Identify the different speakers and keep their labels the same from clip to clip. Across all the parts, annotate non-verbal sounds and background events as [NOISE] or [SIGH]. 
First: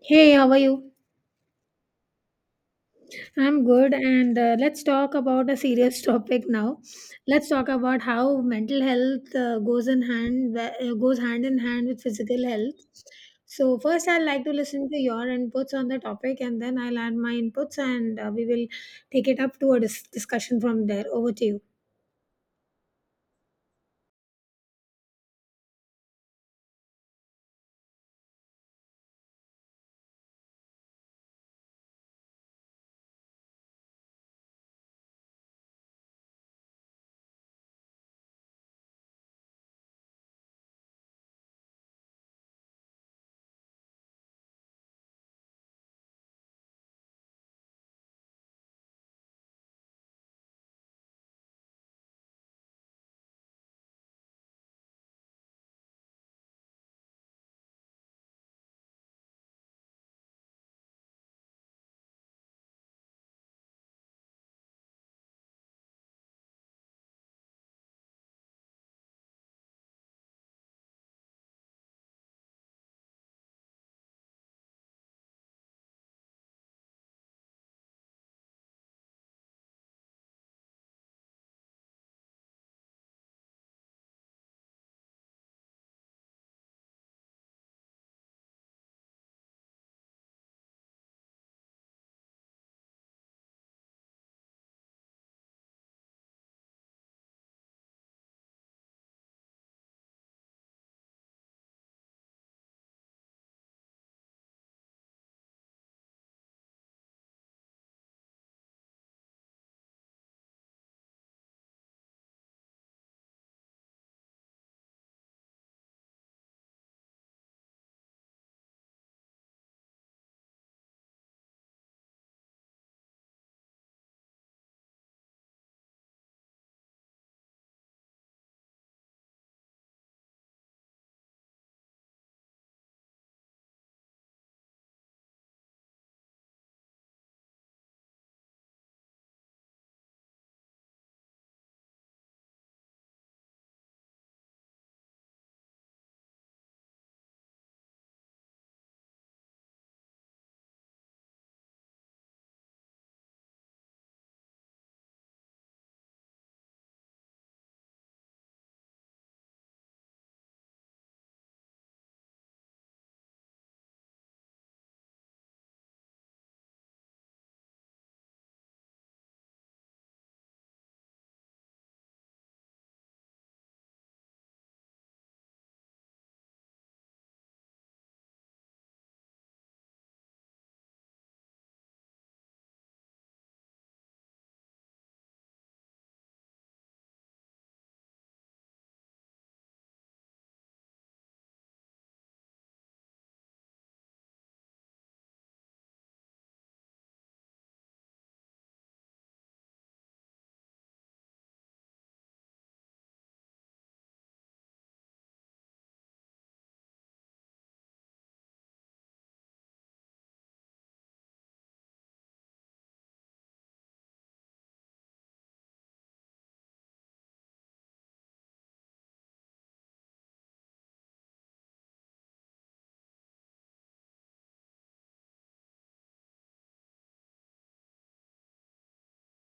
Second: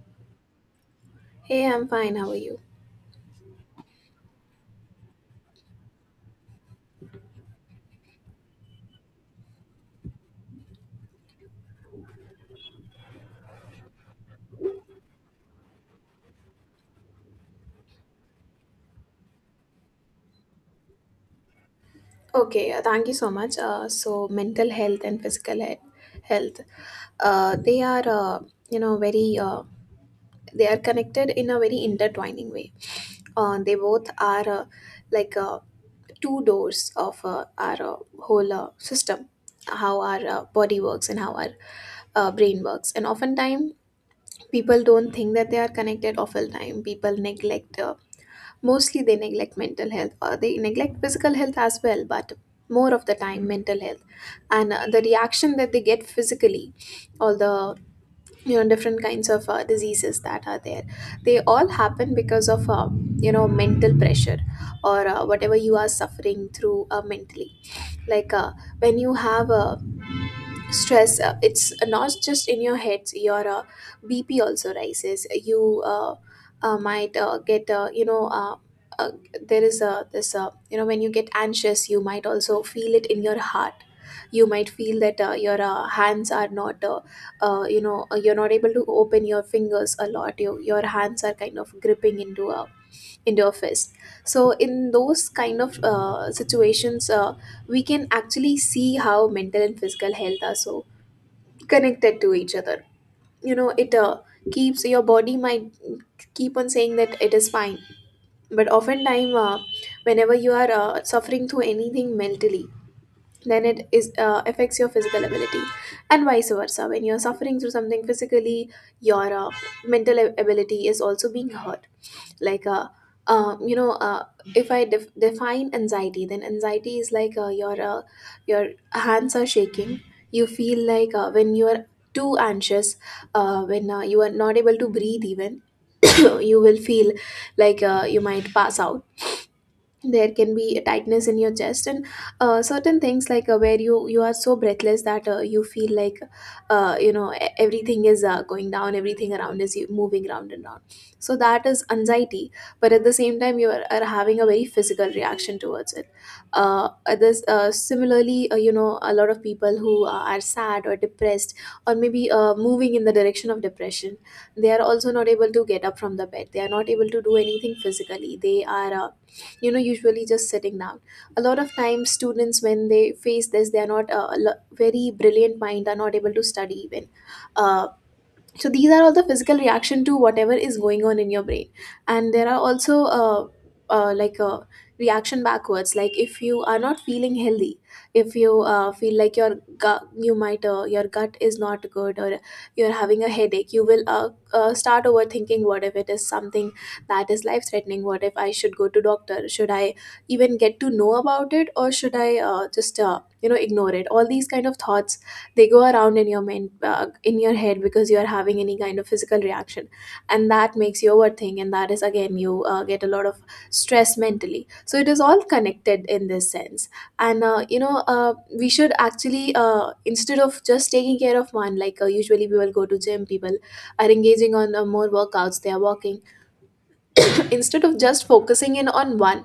Speaker 1: Hey, how are you?
Speaker 2: Hey, I'm fine. How are you?
Speaker 1: I'm good, and let's talk about a serious [LAUGHS] topic now. Let's talk about how mental health goes hand in hand with physical health. So first, I'd like to listen to your inputs on the topic, and then I'll add my inputs, and we will take it up to a discussion from there. Over to you.
Speaker 2: Okay, thank you so much. So, mental health and physical health, they are, very, they are connected in a very intertwining way. They both are like two doors of our whole system, how our body works, and how our brain works. And oftentimes, people don't think that they are connected. Oftentimes, people neglect, mostly they neglect mental health, or they neglect physical health as well, but more of the time, mental health, and the reaction that they get physically, all the different kinds of diseases that are there, they all happen because of mental pressure, or whatever you are suffering through mentally, like when you have a stress. It's not just in your heads, your BP also rises. You might get, you know uh, there is a this when you get anxious, you might also feel it in your heart. You might feel that your hands are not, you're not able to open your fingers a lot. You, your hands are kind of gripping into a fist. So in those kind of situations, we can actually see how mental and physical health are so connected to each other. It keeps, your body might keep on saying that it is fine, but oftentimes, whenever you are suffering through anything mentally, then it is affects your physical ability. And vice versa, when you're suffering through something physically, your mental ability is also being hurt. Like um, you know uh, if I define anxiety, then anxiety is like your hands are shaking. You feel like when you are too anxious, when you are not able to breathe even, [COUGHS] you will feel like you might pass out. There can be a tightness in your chest, and certain things like where you are so breathless that you feel like everything is going down, everything around is moving round and round. So that is anxiety, but at the same time you are having a very physical reaction towards it. Others similarly, a lot of people who are sad or depressed, or maybe moving in the direction of depression, they are also not able to get up from the bed, they are not able to do anything physically, they are usually just sitting down. A lot of times, students, when they face this, they are not very brilliant mind, are not able to study even. uh, so these are all the physical reaction to whatever is going on in your brain. And there are also like a reaction backwards, like if you are not feeling healthy, if you feel like your gut, you might, your gut is not good, or you're having a headache, you will start overthinking. What if it is something that is life threatening? What if I should go to doctor? Should I even get to know about it, or should I just ignore it? All these kind of thoughts, they go around in your main in your head, because you are having any kind of physical reaction, and that makes you overthink, and that is again, you get a lot of stress mentally. So it is all connected in this sense. And we should actually, instead of just taking care of one, like usually we will go to gym, people are engaging on more workouts, they are walking, [CLEARS THROAT] instead of just focusing in on one,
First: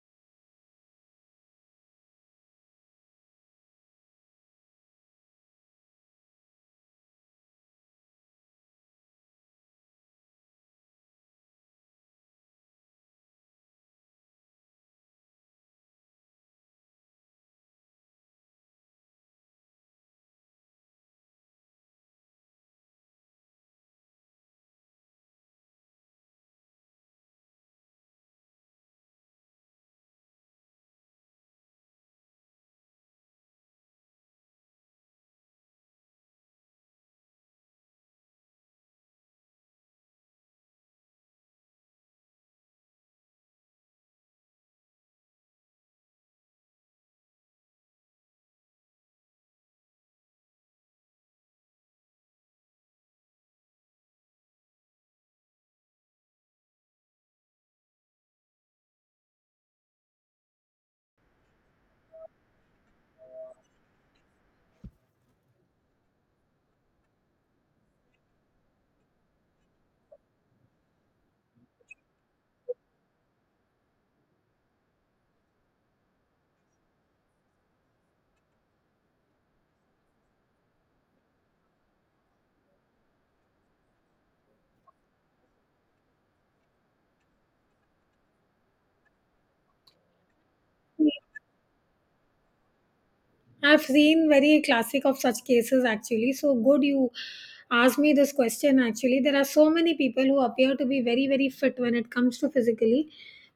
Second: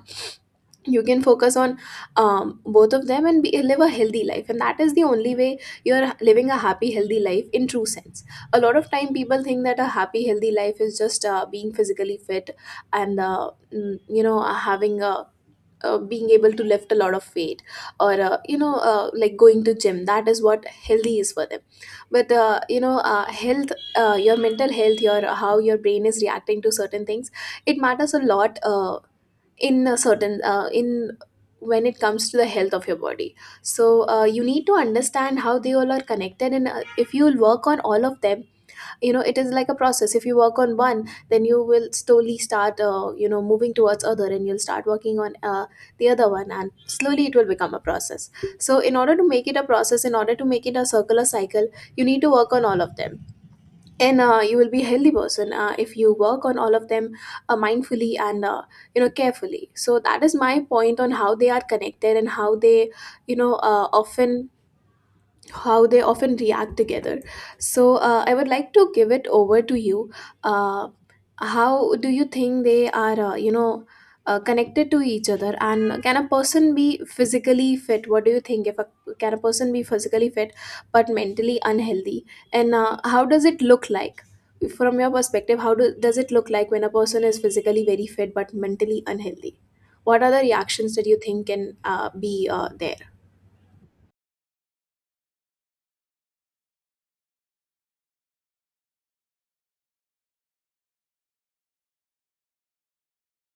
Speaker 2: you can focus on both of them, and live a healthy life. And that is the only way you're living a happy healthy life in true sense. A lot of time people think that a happy healthy life is just being physically fit, and having a, being able to lift a lot of weight, or like going to gym. That is what healthy is for them. But health, your mental health, your how your brain is reacting to certain things, it matters a lot, in a certain, in, when it comes to the health of your body. So you need to understand how they all are connected. And if you work on all of them, it is like a process. If you work on one, then you will slowly start moving towards other, and you'll start working on the other one. And slowly it will become a process. So in order to make it a process, in order to make it a circular cycle, you need to work on all of them. And you will be a healthy person if you work on all of them mindfully, and carefully. So that is my point on how they are connected, and how they, often how they often react together. So I would like to give it over to you. Uh, how do you think they are, connected to each other? And can a person be physically fit? What do you think? If a can a person be physically fit, but mentally unhealthy? And how does it look like? From your perspective, how does it look like when a person is physically very fit but mentally unhealthy? What are the reactions that you think can be there?
Speaker 1: I've seen very classic of such cases actually. So good you asked me this question actually. There are so many people who appear to be very, very fit when it comes to physically,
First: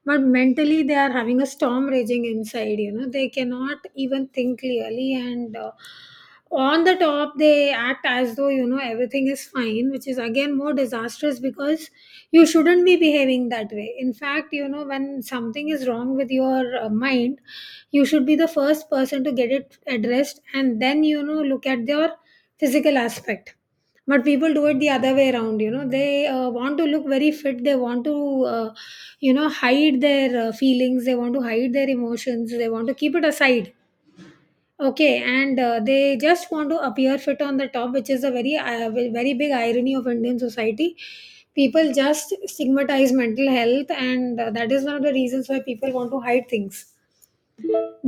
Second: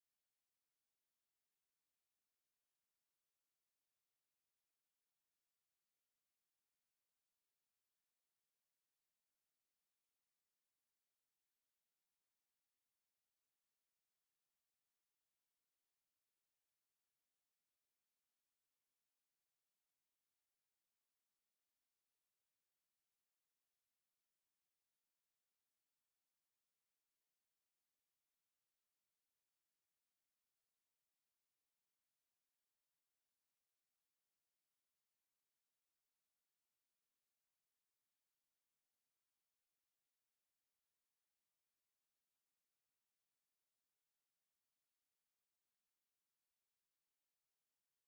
Speaker 1: but mentally they are having a storm raging inside. They cannot even think clearly, and on the top they act as though, everything is fine, which is again more disastrous because you shouldn't be behaving that way. In fact, when something is wrong with your mind, you should be the first person to get it addressed, and then look at their physical aspect. But people do it the other way around. They want to look very fit, they want to uh, hide their feelings, they want to hide their emotions, they want to keep it aside, okay, and they just want to appear fit on the top, which is a very big irony of Indian society. People just stigmatize mental health, and that is one of the reasons why people want to hide things.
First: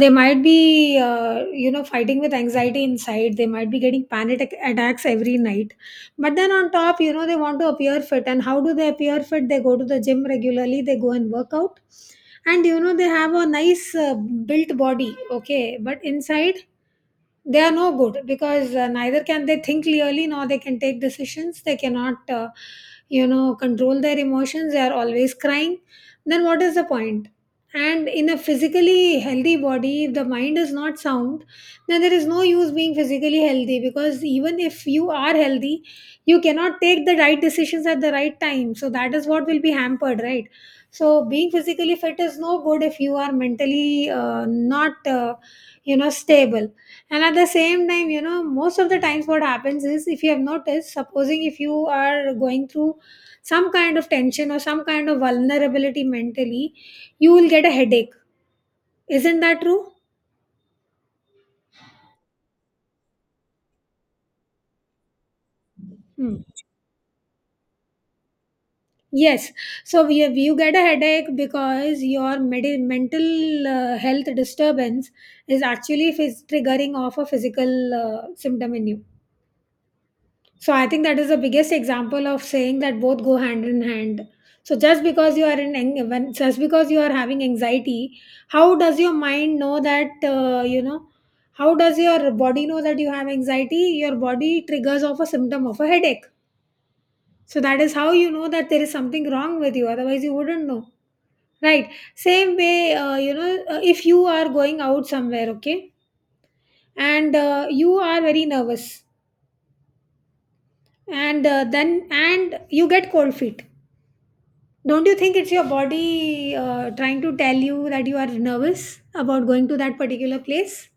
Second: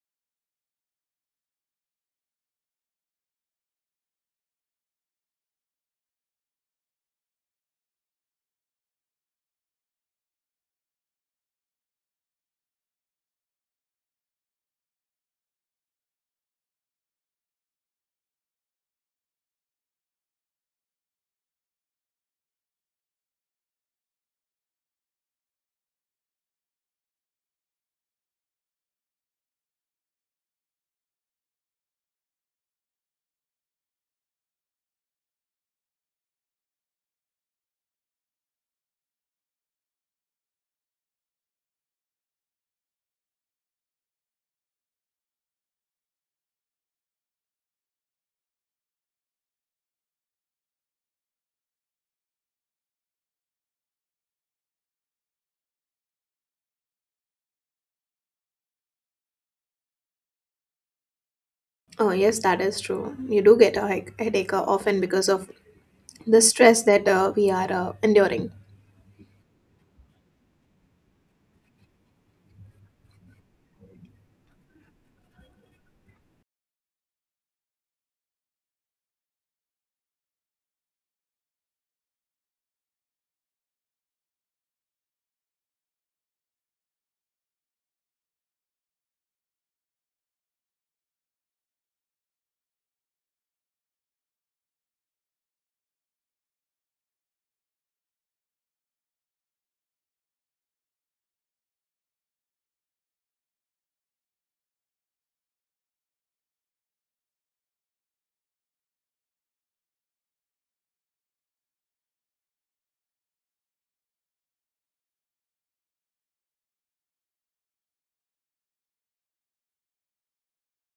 Speaker 1: They might be fighting with anxiety inside. They might be getting attacks every night. But then on top, they want to appear fit. And how do they appear fit? They go to the gym regularly, they go and work out, and they have a nice built body, okay? But inside they are no good, because neither can they think clearly, nor they can take decisions. They cannot control their emotions, they are always crying. Then what is the point? And in a physically healthy body, if the mind is not sound, then there is no use being physically healthy, because even if you are healthy, you cannot take the right decisions at the right time. So that is what will be hampered, right? So being physically fit is no good if you are mentally not stable. And at the same time, you know, most of the times what happens is, if you have noticed, supposing if you are going through some kind of tension or some kind of vulnerability mentally, you will get a headache. Isn't that true?
Speaker 2: Oh, yes, that is true. You do get a headache often, because of the
Speaker 1: Hmm.
Speaker 2: stress that we are enduring.
Speaker 1: Yes. You get a headache because your mental health disturbance is actually triggering off a physical symptom in you. So I think that is the biggest example of saying that both go hand in hand. So just because you are having anxiety, how does your mind know that? How does your body know that you have anxiety? Your body triggers off a symptom of a headache. So that is how you know that there is something wrong with you. Otherwise, you wouldn't know, right? Same way, if you are going out somewhere, okay, and you are very nervous, and then and you get cold feet. Don't you think it's your body trying to tell you that you are nervous about going to that particular place?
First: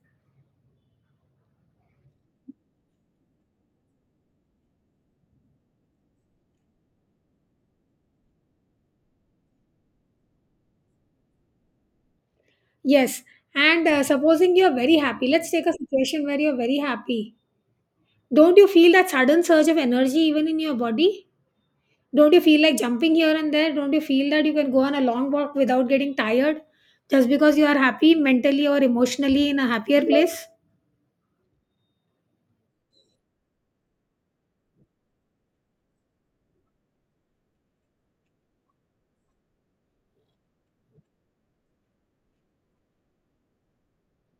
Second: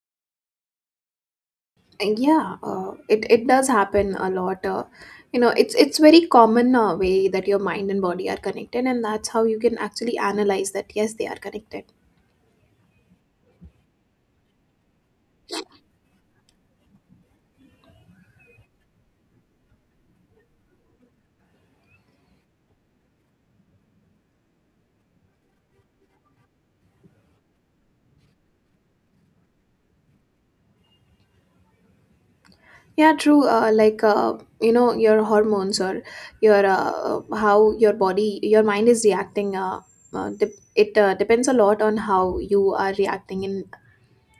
Speaker 2: And yeah, it does happen a lot. It's very common way that your mind and body are connected, and that's how you can actually analyze that. Yes, they are connected.
Speaker 1: Yes. And supposing you are very happy, let's take a situation where you are very happy. Don't you feel that sudden surge of energy even in your body? Don't you feel like jumping here and there? Don't you feel that you can go on a long walk without getting tired, just because you are happy mentally or emotionally in a happier place?
Speaker 2: Yeah, true. Like your hormones, or your, how your body, your mind is reacting. Dep it depends a lot on how you are reacting in,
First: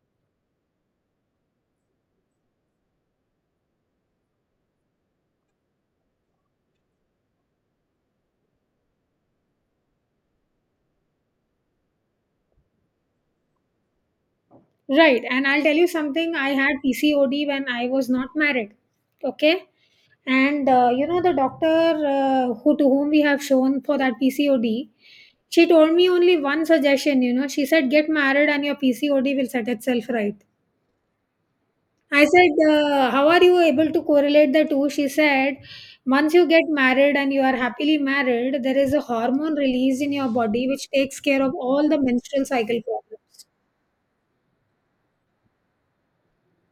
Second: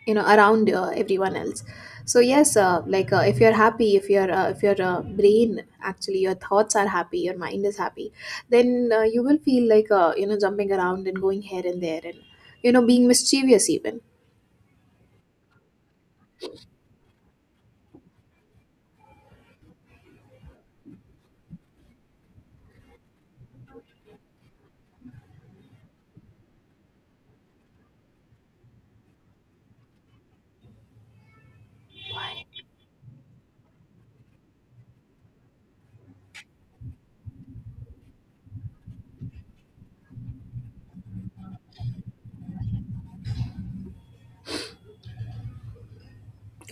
Speaker 2: around everyone else. So yes, like if you're happy, if your brain, actually your thoughts are happy, your mind is happy, then you will feel like jumping around and going here and there, and being mischievous even.
Speaker 1: Right. And I'll tell you something. I had PCOD when I was not married. Okay, and the doctor who, to whom we have shown for that pcod, she told me only one suggestion. She said, get married and your pcod will set itself right. I said, how are you able to correlate the two? She said, once you get married and you are happily married, there is a hormone released in your body which takes care of all the menstrual cycle problems.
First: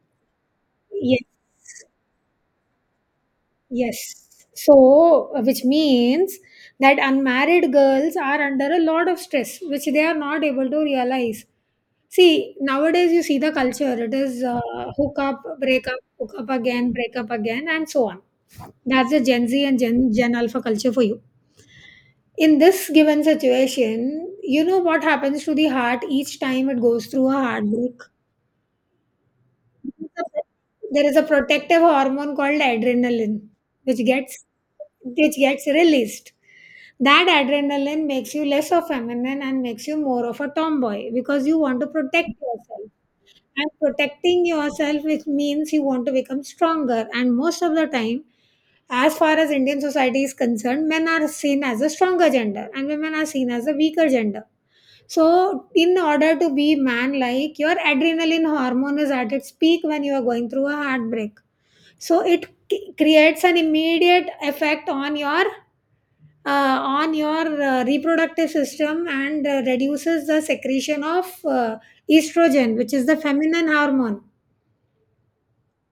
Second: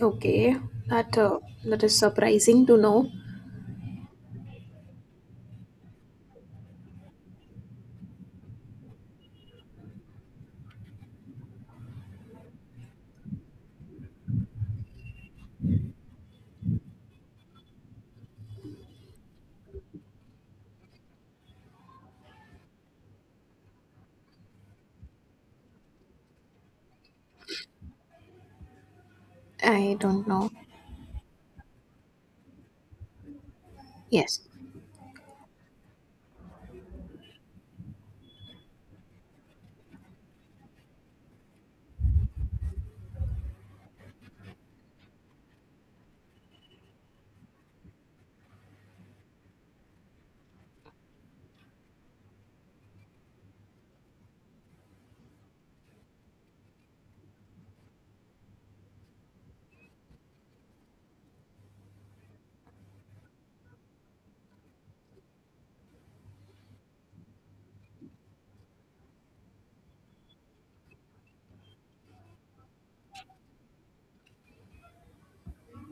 Speaker 2: Okay. That
Speaker 1: Yes.
Speaker 2: that is surprising to know.
Speaker 1: Yes. So, which means that unmarried girls are under a lot of stress, which they are not able to realize. See, nowadays you see the culture. It is hook up, break up, hook up again, break up again, and so on. That's the Gen Z and Gen Alpha culture for you. In this given situation, you know what happens to the heart each time it goes through a heartbreak?
Speaker 2: I don't know.
Speaker 1: There is a protective hormone called adrenaline, which
Speaker 2: Yes.
Speaker 1: gets which gets released. That adrenaline makes you less of feminine and makes you more of a tomboy, because you want to protect yourself. And protecting yourself, which means you want to become stronger. And most of the time, as far as Indian society is concerned, men are seen as a stronger gender and women are seen as a weaker gender. So, in order to be man like, your adrenaline hormone is at its peak when you are going through a heartbreak. So, it creates an immediate effect on your reproductive system, and reduces the secretion of estrogen, which is the feminine hormone,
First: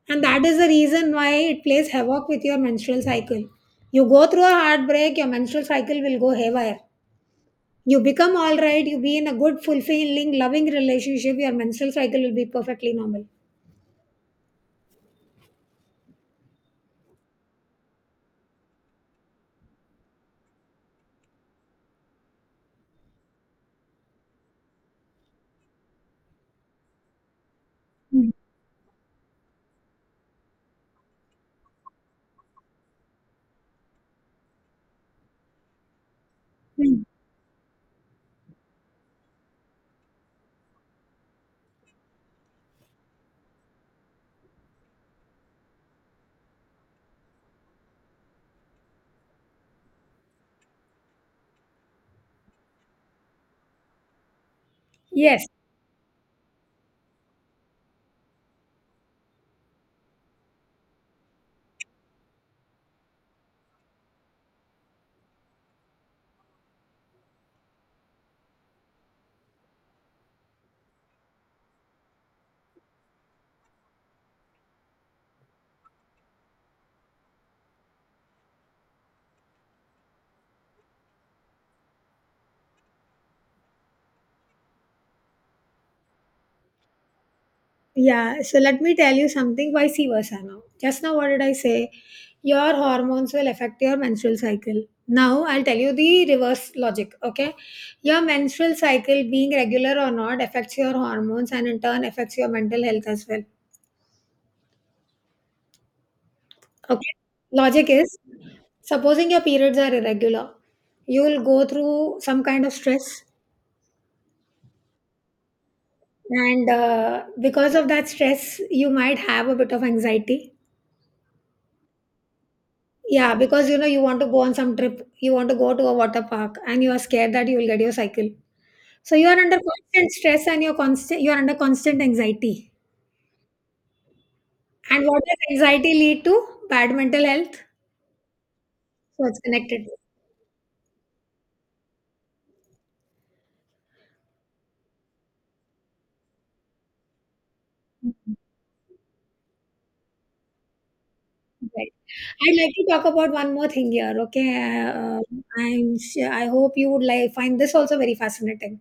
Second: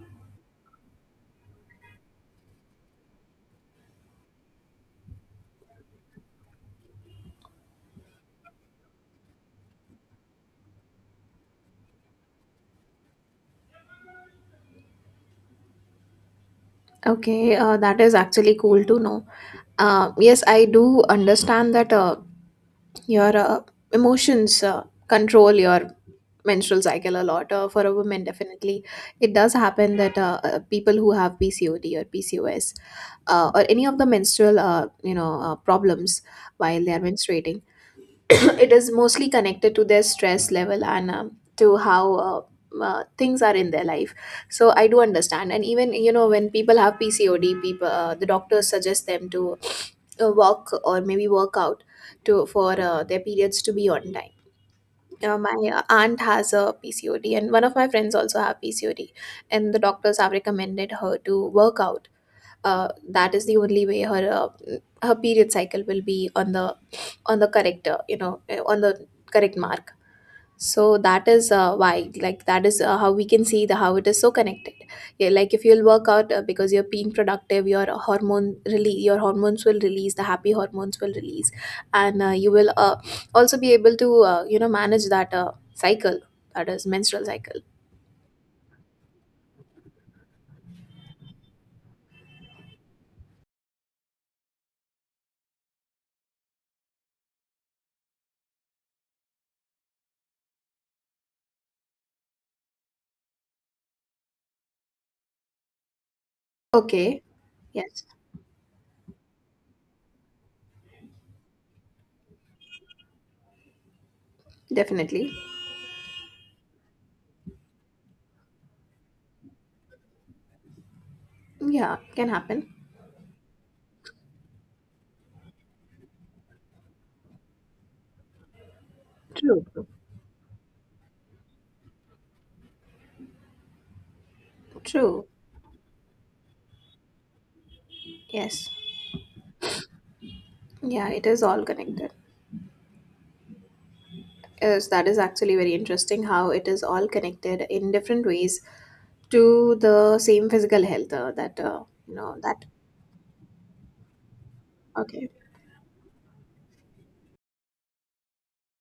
Speaker 1: and that is the reason why it plays havoc with your menstrual cycle. You go through a heartbreak, your menstrual cycle will go haywire. You become all right, you be in a good, fulfilling, loving relationship, your menstrual cycle will be perfectly normal.
Speaker 2: Okay, that is actually cool to know. Yes, I do understand that your emotions control your menstrual cycle a lot, for a woman,
Speaker 1: Mm,
Speaker 2: definitely. It does happen that people who have PCOD or PCOS, or any of the menstrual problems while they are
Speaker 1: mm.
Speaker 2: menstruating. [COUGHS] [CLEARS THROAT] It is mostly connected to their stress level, and to how things are in their life. So I do understand. And even when people have PCOD, people, the doctors suggest them to walk or maybe work out, to, for their periods to be on time.
Speaker 1: Yes.
Speaker 2: My aunt has a PCOD, and one of my friends also have PCOD, and the doctors have recommended her to work out. That is the only way her period cycle will be on the, correct, on the correct mark. So that is why, like that is how we can see the, how it is so connected. Yeah, like if you'll work out, because you're being productive, your hormones will release, the happy hormones will release, and you will also be able to manage that cycle, that is menstrual cycle.
Speaker 1: Yeah. So let me tell you something vice versa now. Just now, what did I say? Your hormones will affect your menstrual cycle. Now, I'll tell you the reverse logic. Okay. Your menstrual cycle, being regular or not, affects your hormones and in turn affects your mental health as well. Okay.
Speaker 2: Okay.
Speaker 1: Logic
Speaker 2: Yes.
Speaker 1: is, supposing your periods are irregular, you will go through some kind of stress,
Speaker 2: Definitely.
Speaker 1: and because of that stress you might have a bit of anxiety.
Speaker 2: Yeah, can happen.
Speaker 1: Yeah, because you want to go on some trip, you want to go to a water park and you are scared that you will get your cycle. So you are under
Speaker 2: True, true.
Speaker 1: constant stress, and you are under constant anxiety. And what does anxiety lead to? Bad mental health.
Speaker 2: Yes.
Speaker 1: So it's connected.
Speaker 2: Yeah, it is all connected. Yes, that is actually very interesting how it is all connected in different
Speaker 1: Mm-hmm.
Speaker 2: ways to the same physical health that
Speaker 1: Right.
Speaker 2: you know
Speaker 1: I'd
Speaker 2: that.
Speaker 1: like to talk about one more thing here, okay?
Speaker 2: Okay,
Speaker 1: I'm sure, I hope you would like find this also very fascinating.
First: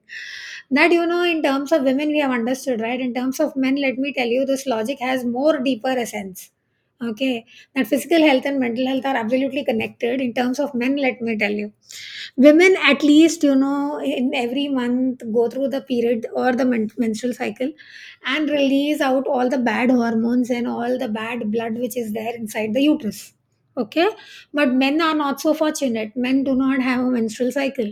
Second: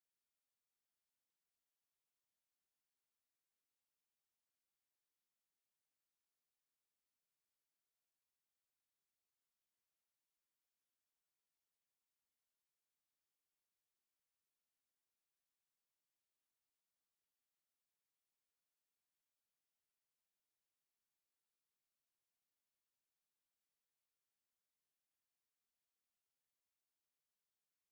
Speaker 1: That you know, in terms of women, we have understood, right? In terms of men, let me tell you, this logic has more deeper essence. Okay, that physical health and mental health are absolutely connected. In terms of men, let me tell you, women at least in every month go through the period or the menstrual cycle, and release out all the bad hormones and all the bad blood which is there inside the uterus. Okay, but men are not so fortunate, men do not have a menstrual cycle.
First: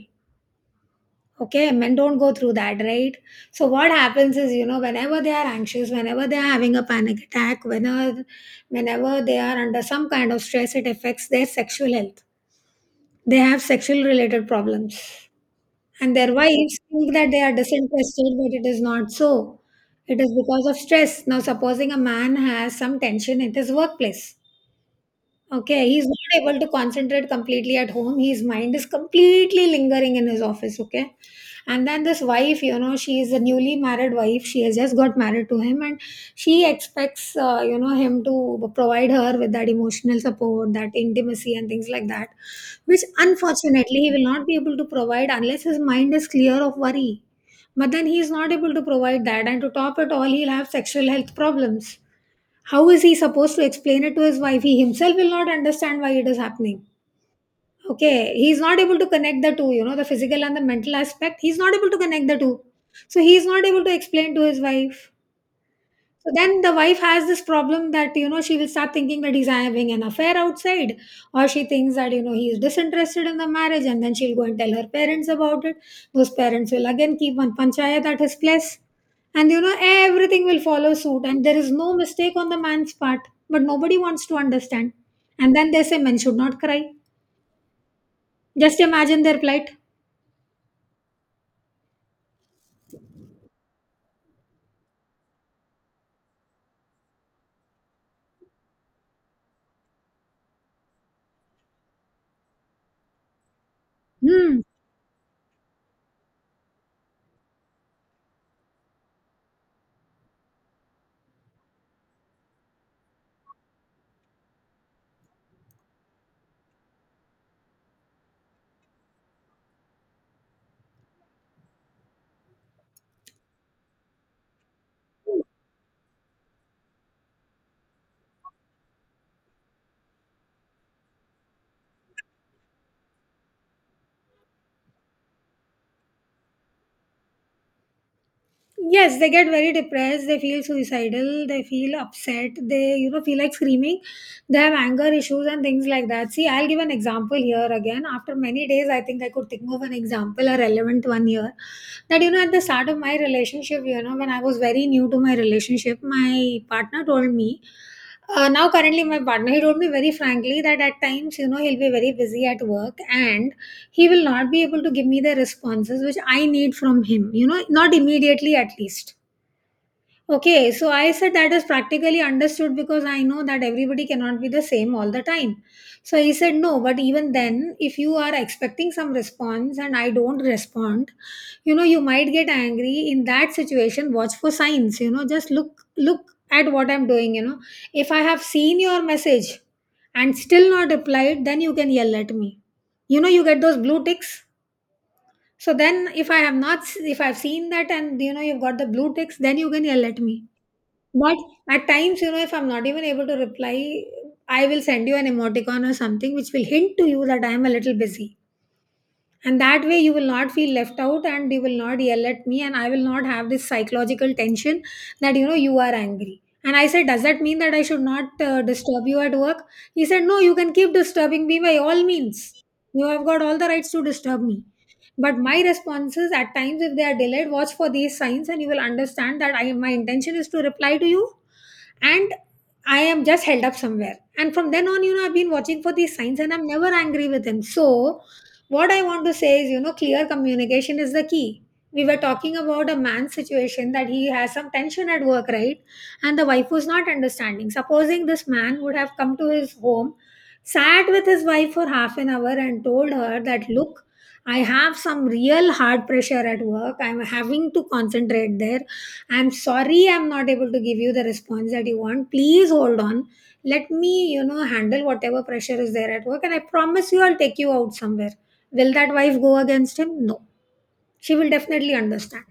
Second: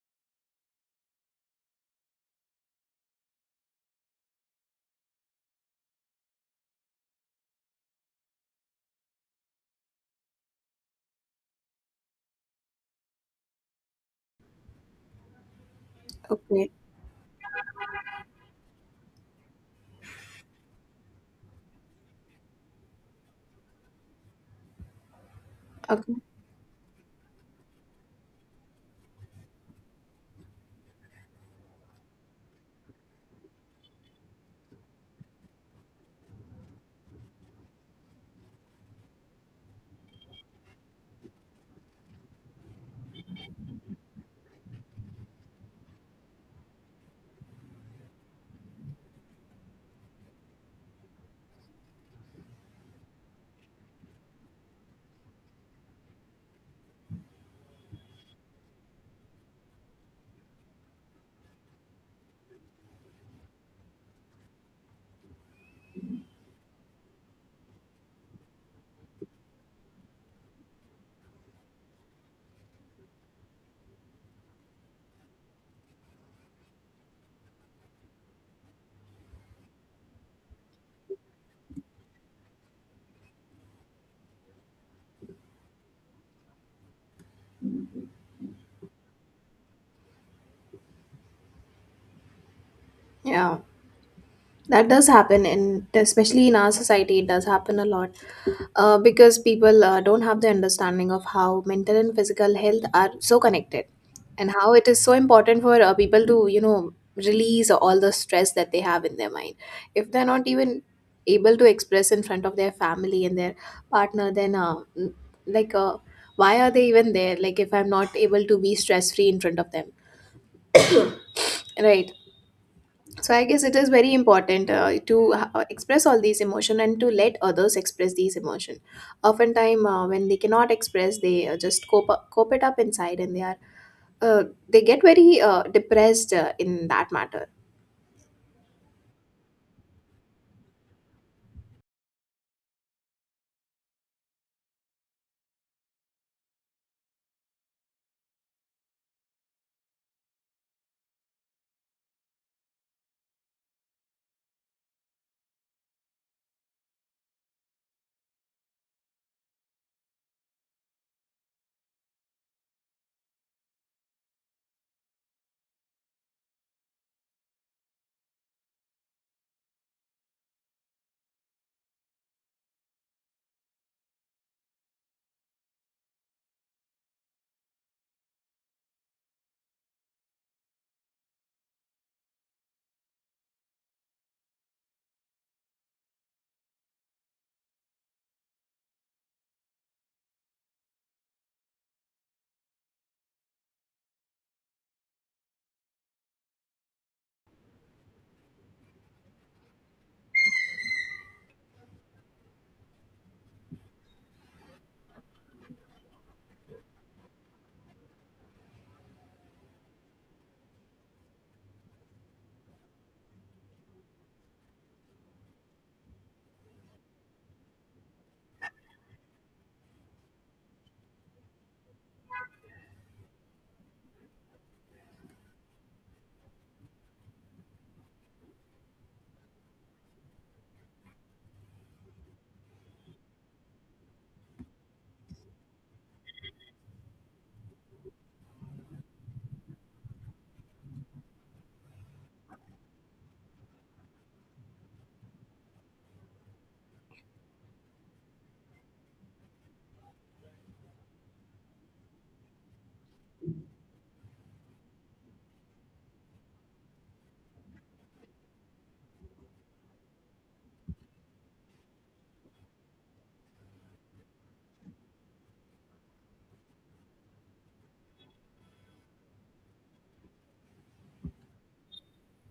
Speaker 1: Okay, men don't go through that, right? So, what happens is, you know, whenever they are anxious, whenever they are having a panic attack, whenever they are under some kind of stress, it affects their sexual health. They have sexual related problems, and their
Speaker 2: okay,
Speaker 1: wives think that they are disinterested, but it is not so. It is because of stress. Now, supposing a man has some tension in his workplace, okay, he's
Speaker 2: okay,
Speaker 1: not able to concentrate completely at home. His mind is completely lingering in his office, okay? And then this wife, you know, she is a newly married wife. She has just got married to him, and she expects, him to provide her with that emotional support, that intimacy, and things like that, which unfortunately he will not be able to provide unless his mind is clear of worry. But then he is not able to provide that. And to top it all, he'll have sexual health problems. How is he supposed to explain it to his wife? He himself will not understand why it is happening. Okay, he's not able to connect the two, you know, the physical and the mental aspect. He's not able to connect the two. So he's not able to explain to his wife. So then the wife has this problem that, you know, she will start thinking that he's having an affair outside, or she thinks that, you know, he is disinterested in the marriage, and then she'll go and tell her parents about it. Those parents will again keep one panchayat at his place. And, you know, everything will follow suit, and there is no mistake on the man's part, but nobody wants to understand. And then they say men should not cry. Just imagine their plight.
Speaker 2: yeah, that does happen, and especially in our society it does happen a lot, because people don't have the understanding of how mental and physical health are so connected, and
Speaker 1: Hmm.
Speaker 2: how it is so important for people to you know release all the stress that they have in their mind. If they're not even able to express in front of their family and their partner, then like uh, why are they even there? Like, if I'm not able to be stress free in front of them, right? So I guess it is very important to express all these emotion and to let others express these emotion. Oftentimes when they cannot express, they just cope, up, cope it up inside, and they are they get very depressed in that matter.
Speaker 1: Yes, they get very depressed, they feel suicidal, they feel upset, they, you know, feel like screaming. They have anger issues and things like that. See, I'll give an example here again. After many days, I think I could think of an example, a relevant one here. That, you know, at the start of my relationship, you know, when I was very new to my relationship, my partner told me, now, currently, my partner, he told me very frankly that at times, you know, he'll be very busy at work and he will not be able to give me the responses which I need from him, you know, not immediately at least. Okay, so I said that is practically understood because I know that everybody cannot be the same all the time. So he said, no, but even then, if you are expecting some response and I don't respond, you know, you might get angry. In that situation, watch for signs, you know, just look at what I'm doing, you know. If I have seen your message and still not replied, then you can yell at me. You know, you get those blue ticks. So then, if I've seen that and you know, you've got the blue ticks, then you can yell at me, but at times, you know, if I'm not even able to reply, I will send you an emoticon or something which will hint to you that I am a little busy. And that way, you will not feel left out and you will not yell at me. And I will not have this psychological tension that, you know, you are angry. And I said, does that mean that I should not disturb you at work? He said, no, you can keep disturbing me by all means. You have got all the rights to disturb me. But my responses at times, if they are delayed, watch for these signs and you will understand that my intention is to reply to you, and I am just held up somewhere. And from then on, you know, I've been watching for these signs and I'm never angry with him. So, what I want to say is, you know, clear communication is the key. We were talking about a man's situation that he has some tension at work, right? And the wife was not understanding. Supposing this man would have come to his home, sat with his wife for half an hour and told her that, look, I have some real hard pressure at work. I'm having to concentrate there. I'm sorry I'm not able to give you the response that you want. Please hold on. Let me, you know, handle whatever pressure is there at work. And I promise you, I'll take you out somewhere. Will that wife go against him? No. She will definitely understand.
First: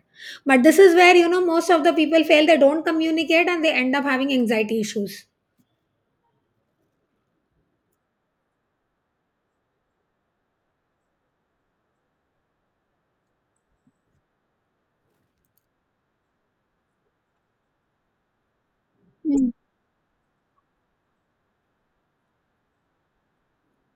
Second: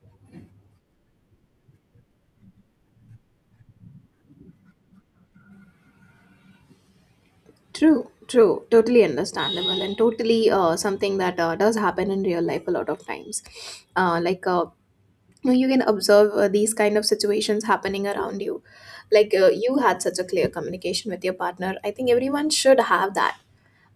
Speaker 1: But this is where, you know, most of the people fail. They don't communicate and they end up having anxiety issues.
Speaker 2: True, true, totally understandable, and totally something that does happen in real life a lot of times. uh, like uh, you know, you can observe these kind of situations happening around you.
Speaker 1: Mm.
Speaker 2: You had such a clear communication with your partner. I think everyone should have that.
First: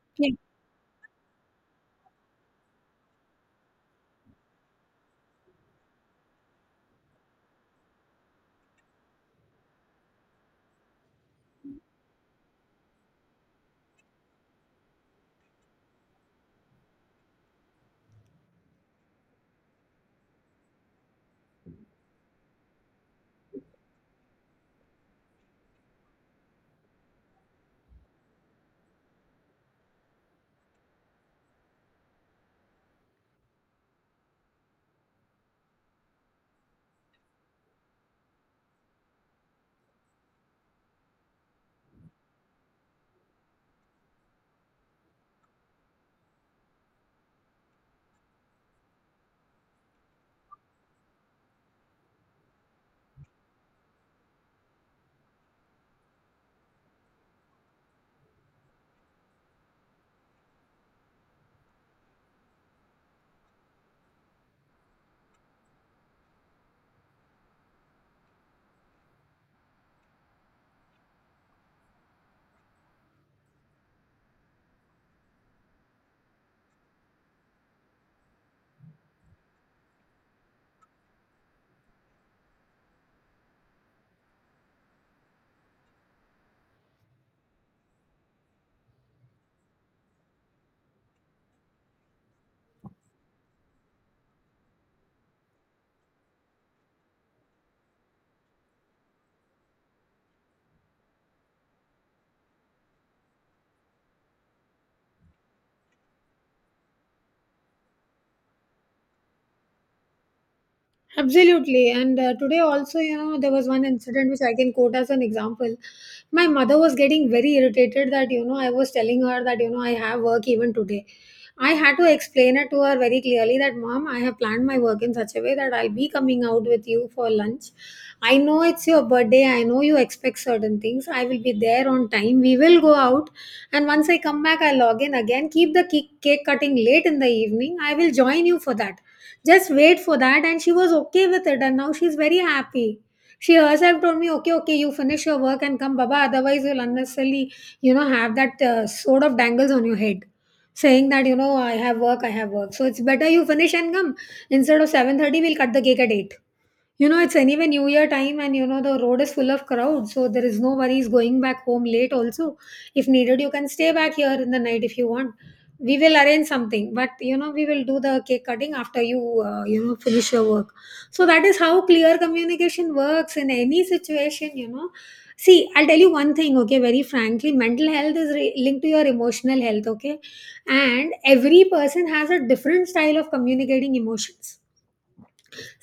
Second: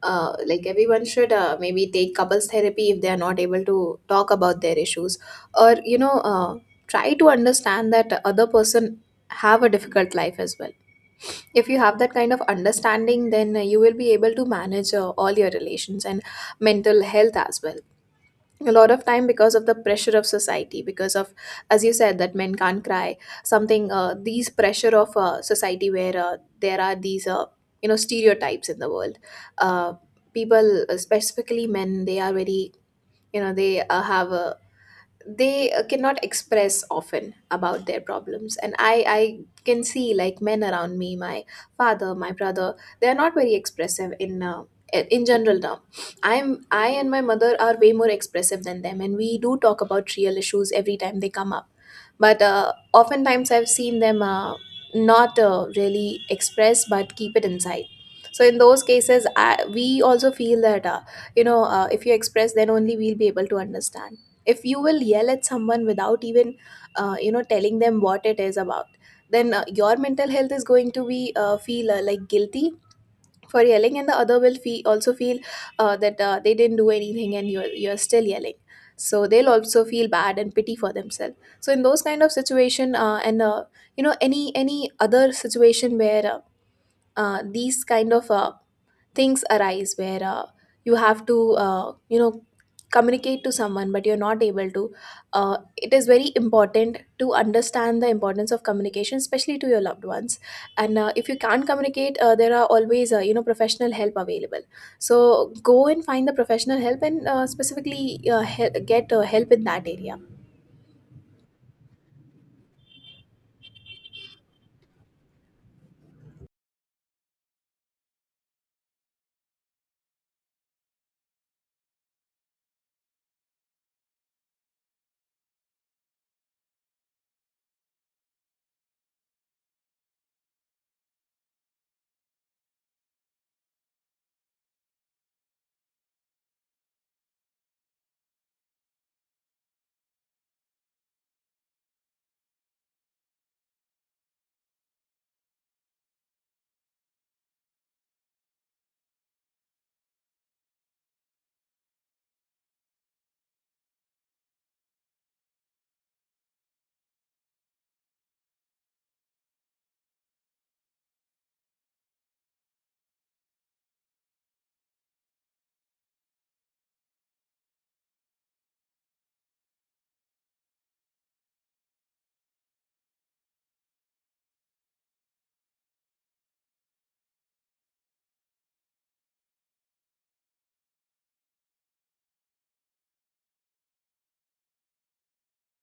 Speaker 2: Like everyone should maybe take couples therapy if they are not able to talk about their issues, or you know, try to understand that other person have a difficult life as well. If you have that kind of understanding, then you will be able to manage all your relations and mental health as well. A lot of time because of the pressure of society, because of, as you said, that men can't cry, something, these pressure of society, where there are these you know stereotypes in the world, uh, people, specifically men, they are very, you know, they have a they cannot express often about their problems. And I can see like men around me, my father, my brother, they are not very expressive in general term. I'm I and my mother are way more expressive than them, and we do talk about real issues every time they come up. But oftentimes I've seen them not really express but keep it inside. So in those cases we also feel that you know if you express then only we'll be able to understand. If you will yell at someone without even you know telling them what it is about, then your mental health is going to be feel like guilty for yelling, and the other will feel also feel that they didn't do anything and you're still yelling. So they'll also feel bad and pity for themselves. So in those kind of situation and you know, any other situation where these kind of things arise where you have to you know communicate to someone but you're not able to, it is very important to understand the importance of communication, especially to your loved ones. And if you can't communicate, there are always you know professional help available. So go and find the professional help, and specifically get help in that area.
Speaker 1: Absolutely. And today also, you know, there was one incident which I can quote as an example. My mother was getting very irritated that, you know, I was telling her that, you know, I have work even today. I had to explain it to her very clearly that, mom, I have planned my work in such a way that I'll be coming out with you for lunch. I know it's your birthday. I know you expect certain things. I will be there on time. We will go out. And once I come back, I log in again. Keep the cake cutting late in the evening. I will join you for that, just wait for that. And she was okay with it and now she's very happy. She herself told me, okay, okay, you finish your work and come, baba, otherwise you'll unnecessarily, you know, have that sort of dangles on your head, saying that, you know, I have work, I have work, so it's better you finish and come. Instead of 7:30, we'll cut the cake at 8. You know, it's anyway New Year time, and you know, the road is full of crowd, so there is no worries going back home late also. If needed, you can stay back here in the night if you want. We will arrange something, but you know, we will do the cake cutting after you, you know, finish your work. So that is how clear communication works in any situation, you know. See, I'll tell you one thing, okay, very frankly, mental health is re- linked to your emotional health, okay, and every person has a different style of communicating emotions.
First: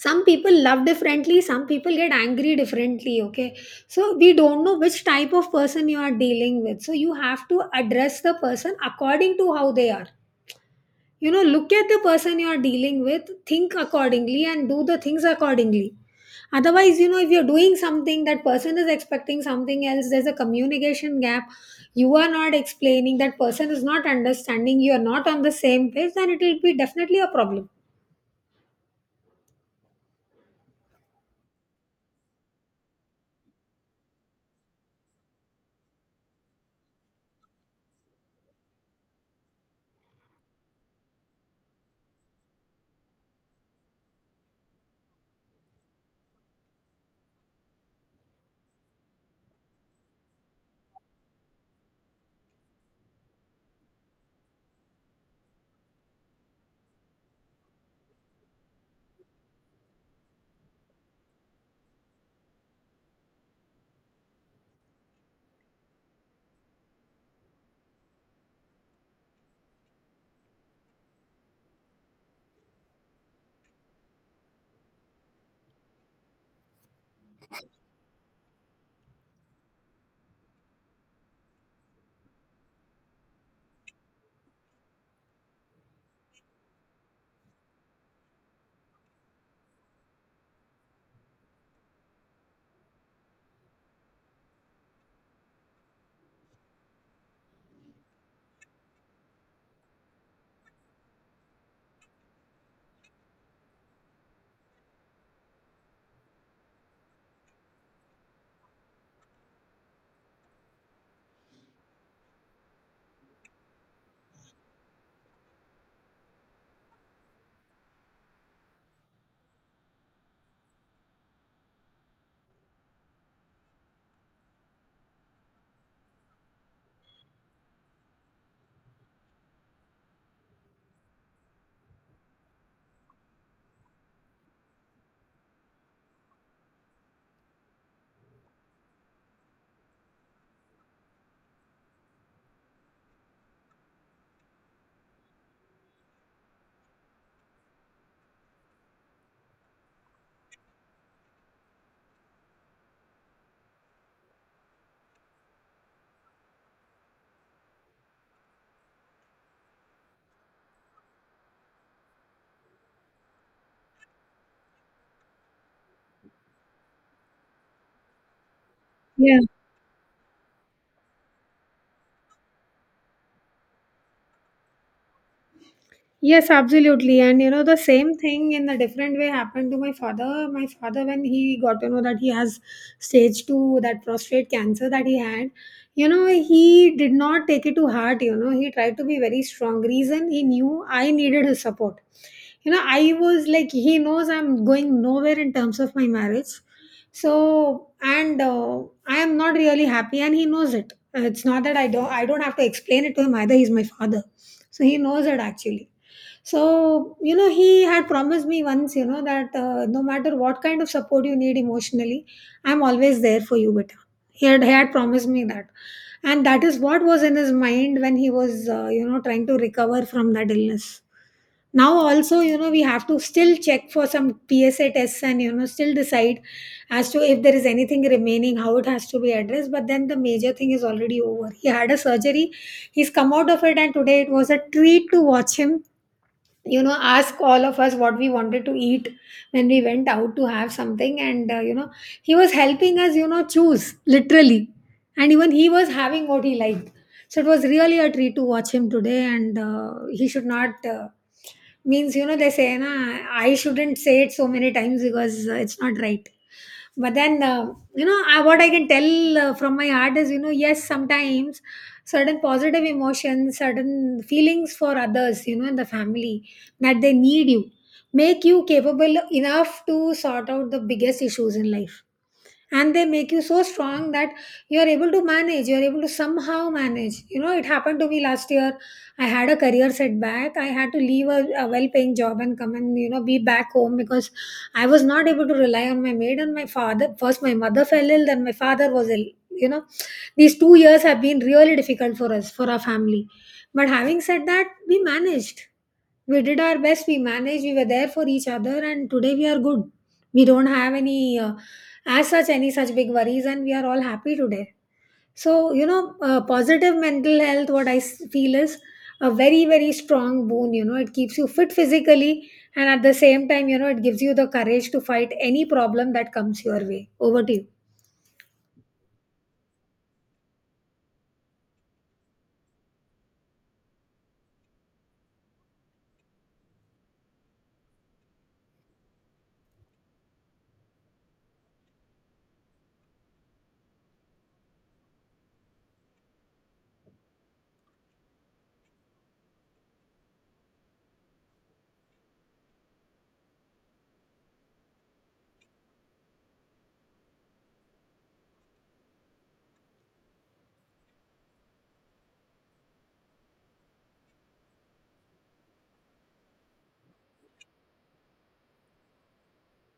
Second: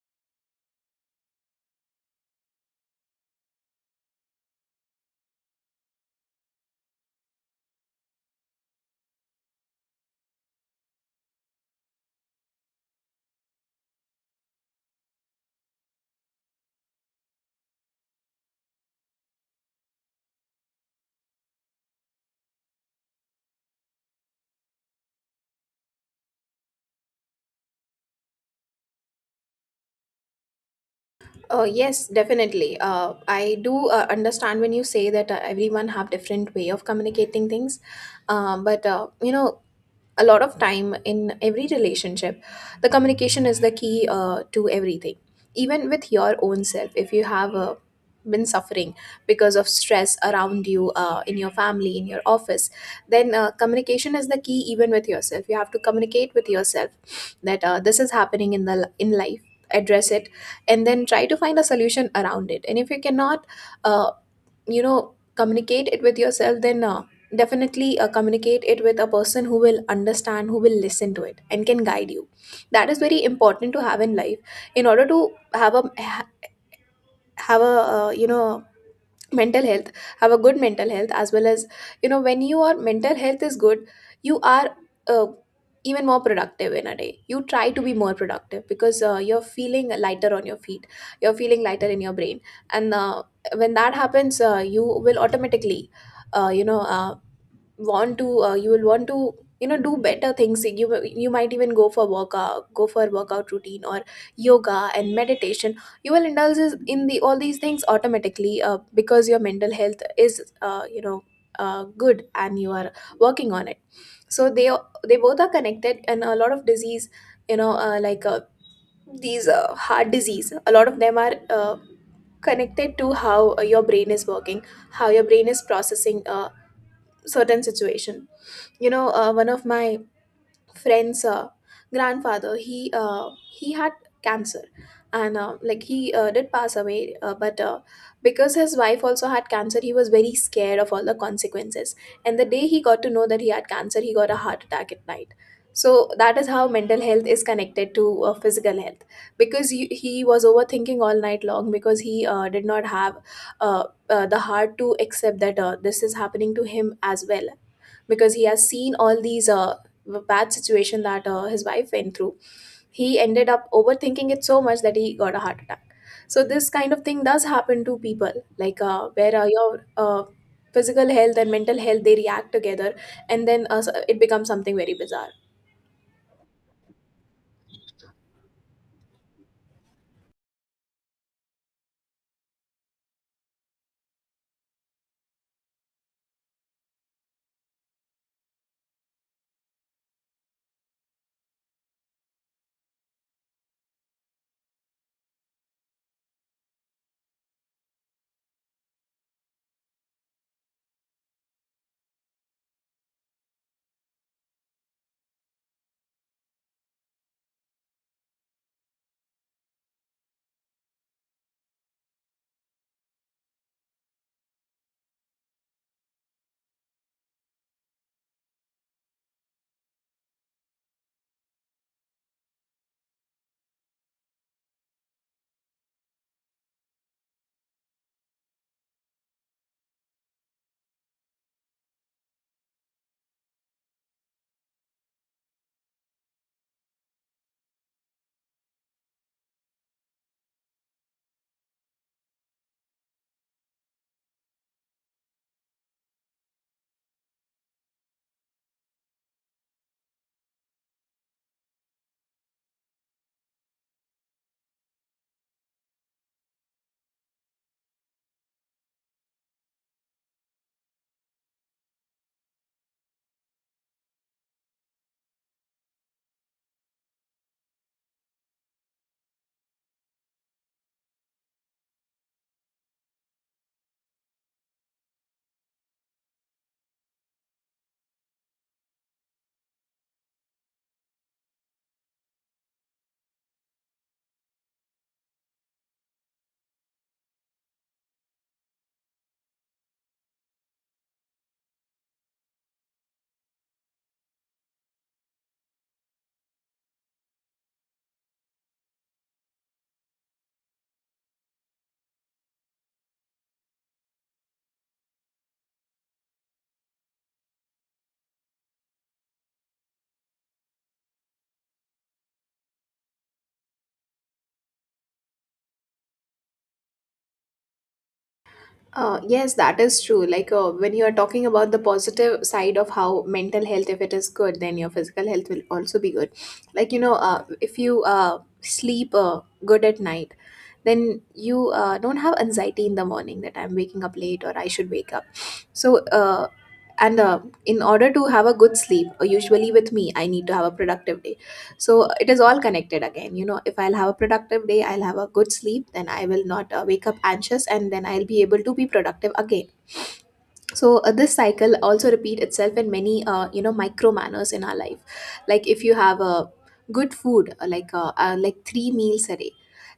Speaker 1: Some people love differently, some people get angry differently, okay. So we don't know which type of person you are dealing with, so you have to address the person according to how they are. You know, look at the person you are dealing with, think accordingly and do the things accordingly. Otherwise, you know, if you're doing something, that person is expecting something else, there's a communication gap. You are not explaining, that person is not understanding, you are not on the same page, then it will be definitely a problem.
Speaker 2: Yes, definitely. I do understand when you say that everyone have different way of communicating things. But you know, a lot of time in every relationship, the communication is the key to everything. Even with your own self, if you have been suffering because of stress around you, in your family, in your office, then communication is the key. Even with yourself, you have to communicate with yourself that this is happening in the in life. Address it and then try to find a solution around it, and if you cannot uh, you know communicate it with yourself, then definitely communicate it with a person who will understand, who will listen to it and can guide you. That is very important to have in life, in order to have a you know mental health, have a good mental health, as well as, you know, when your mental health is good, you are uh, even more productive in a day. You try to be more productive because you're feeling lighter on your feet, you're feeling lighter in your brain. And when that happens, you will automatically you know want to you will want to, you know, do better things. You might even go for workout, go for workout routine, or yoga and meditation. You will indulge in the all these things automatically, because your mental health is you know good and you are working on it. So they both are connected, and a lot of disease, you know, these heart disease, a lot of them are connected to how your brain is working, how your brain is processing a certain situation. You know, one of my friend's grandfather, he had cancer, and he did pass away, but because his wife also had cancer, he was very scared of all the consequences. And the day he got to know that he had cancer, he got a heart attack at night. So that is how mental health is connected to physical health, because he was overthinking all night long, because he did not have uh, the heart to accept that this is happening to him as well. Because he has seen all these bad situation that his wife went through, he ended up overthinking it so much that he got a heart attack. So this kind of thing does happen to people, where
Speaker 1: Yeah.
Speaker 2: your physical health and mental health, they react together, and then it becomes something very bizarre.
Speaker 1: Yes, absolutely. And you know, the same thing in a different way happened to my father. My father, when he got to know that he has stage two, that prostate cancer that he had, you know, he did not take it to heart. You know, he tried to be very strong. Reason, he knew I needed his support. You know, I was like, he knows I'm going nowhere in terms of my marriage. So, and I am not really happy, and he knows it. It's not that I don't have to explain it to him either. He's my father, so he knows it actually. So, you know, he had promised me once, you know, that no matter what kind of support you need emotionally, I'm always there for you, beta. He had promised me that. And that is what was in his mind when he was, you know, trying to recover from that illness. Now, also, you know, we have to still check for some PSA tests and, you know, still decide as to if there is anything remaining, how it has to be addressed. But then the major thing is already over. He had a surgery, he's come out of it, and today it was a treat to watch him, you know, ask all of us what we wanted to eat when we went out to have something. And you know, he was helping us, you know, choose literally, and even he was having what he liked. So it was really a treat to watch him today. And he should not means, you know, they say na, I shouldn't say it so many times because it's not right. But then, you know, what I can tell from my heart is, you know, yes, sometimes certain positive emotions, certain feelings for others, you know, in the family, that they need you, make you capable enough to sort out the biggest issues in life. And they make you so strong that you are able to manage, you are able to somehow manage. You know, it happened to me last year. I had a career setback. I had to leave a well-paying job and come and, you know, be back home because I was not able to rely on my maid and my father. First my mother fell ill, then my father was ill, you know. These 2 years have been really difficult for us, for our family. But having said that, we managed. We did our best, we managed, we were there for each other, and today we are good. We don't have any as such, any such big worries, and we are all happy today. So you know, positive mental health, what I s- feel is a very, very strong boon. You know, it keeps you fit physically, and at the same time, you know, it gives you the courage to fight any problem that comes your way. Over to you.
Speaker 2: Yes, that is true. Like, when you are talking about the positive side of how mental health, if it is good, then your physical health will also be good. Like, you know, if you sleep good at night, then you don't have anxiety in the morning that I'm waking up late or I should wake up. So, and in order to have a good sleep, usually with me, I need to have a productive day. So it is all connected again. You know, if I'll have a productive day, I'll have a good sleep, then I will not wake up anxious, and then I'll be able to be productive again. So this cycle also repeat itself in many you know micro manners in our life. Like, if you have a good food, like three meals a day,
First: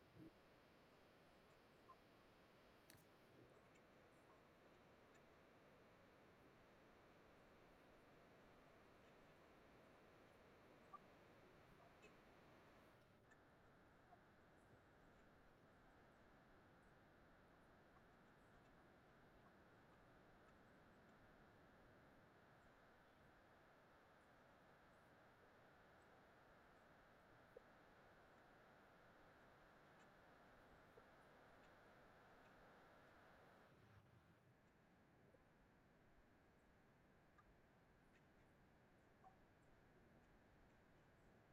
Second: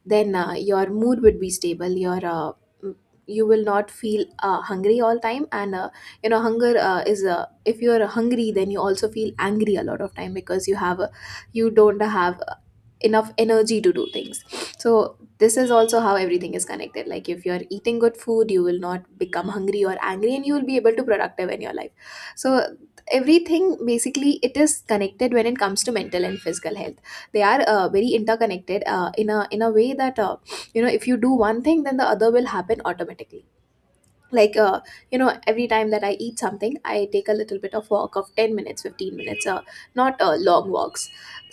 Speaker 2: then your mood would be stable, your m- you will not feel hungry all time. And you know hunger is if you are hungry, then you also feel angry a lot of time, because you have you don't have enough energy to do things. So this is also how everything is connected. Like, if you're eating good food, you will not become hungry or angry, and you will be able to productive in your life. So everything basically it is connected when it comes to mental and physical health. They are very interconnected in a way that you know if you do one thing then the other will happen automatically. like uh, you know, every time that I eat something, I take a little bit of walk of 10 minutes, 15 minutes, not long walks.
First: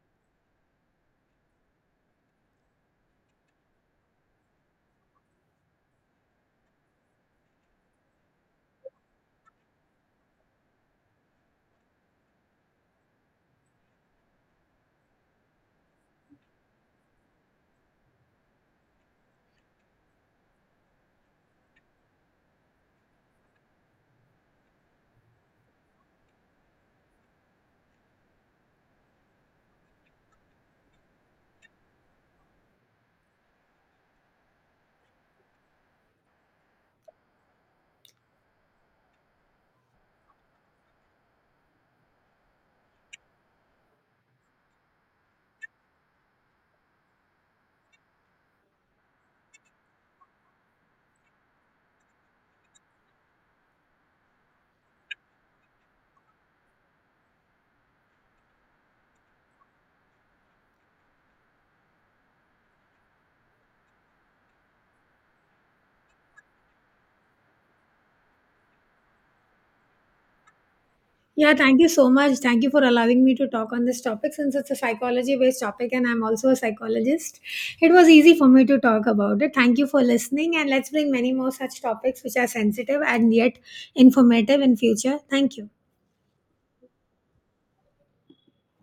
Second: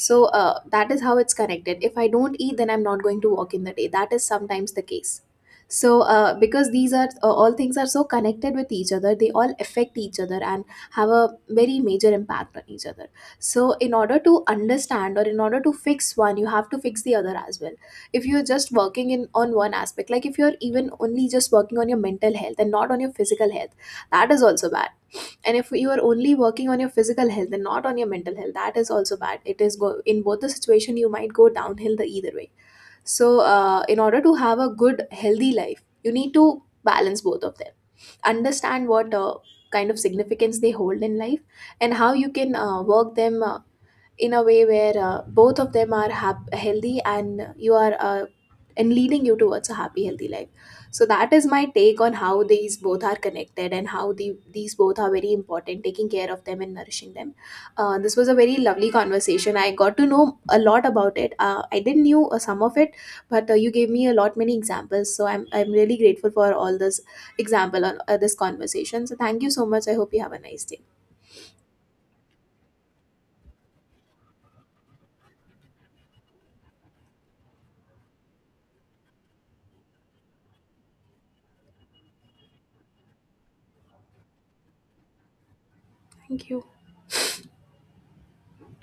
Speaker 2: So that is how it's connected. If I don't eat, then I'm not going to walk in the day. That is sometimes the case. So because these are all things are so connected with each other, they all affect each other and have a very major impact on each other. So in order to understand, or in order to fix one, you have to fix the other as well. If you're just working in on one aspect, like if you're even only just working on your mental health and not on your physical health, that is also bad. And if you are only working on your physical health and not on your mental health, that is also bad. It is go in both the situation, you might go downhill the either way. So in order to have a good healthy life, you need to balance both of them, understand what kind of significance they hold in life, and how you can work them in a way where both of them are healthy and you are and leading you towards a happy healthy life. So that is my take on how these both are connected, and how these both are very important, taking care of them and nourishing them. This was a very lovely conversation. I got to know a lot about it, I didn't knew some of it, but you gave me a lot many examples, so I'm really grateful for all this example on this conversation. So thank you so much, I hope you have a nice day.
Speaker 1: Yeah, thank you so much. Thank you for allowing me to talk on this topic since it's a psychology based topic and I'm also a psychologist. It was easy for me to talk about it. Thank you for listening and let's bring many more such topics which are sensitive and yet informative in future. Thank you.
Speaker 2: Thank you.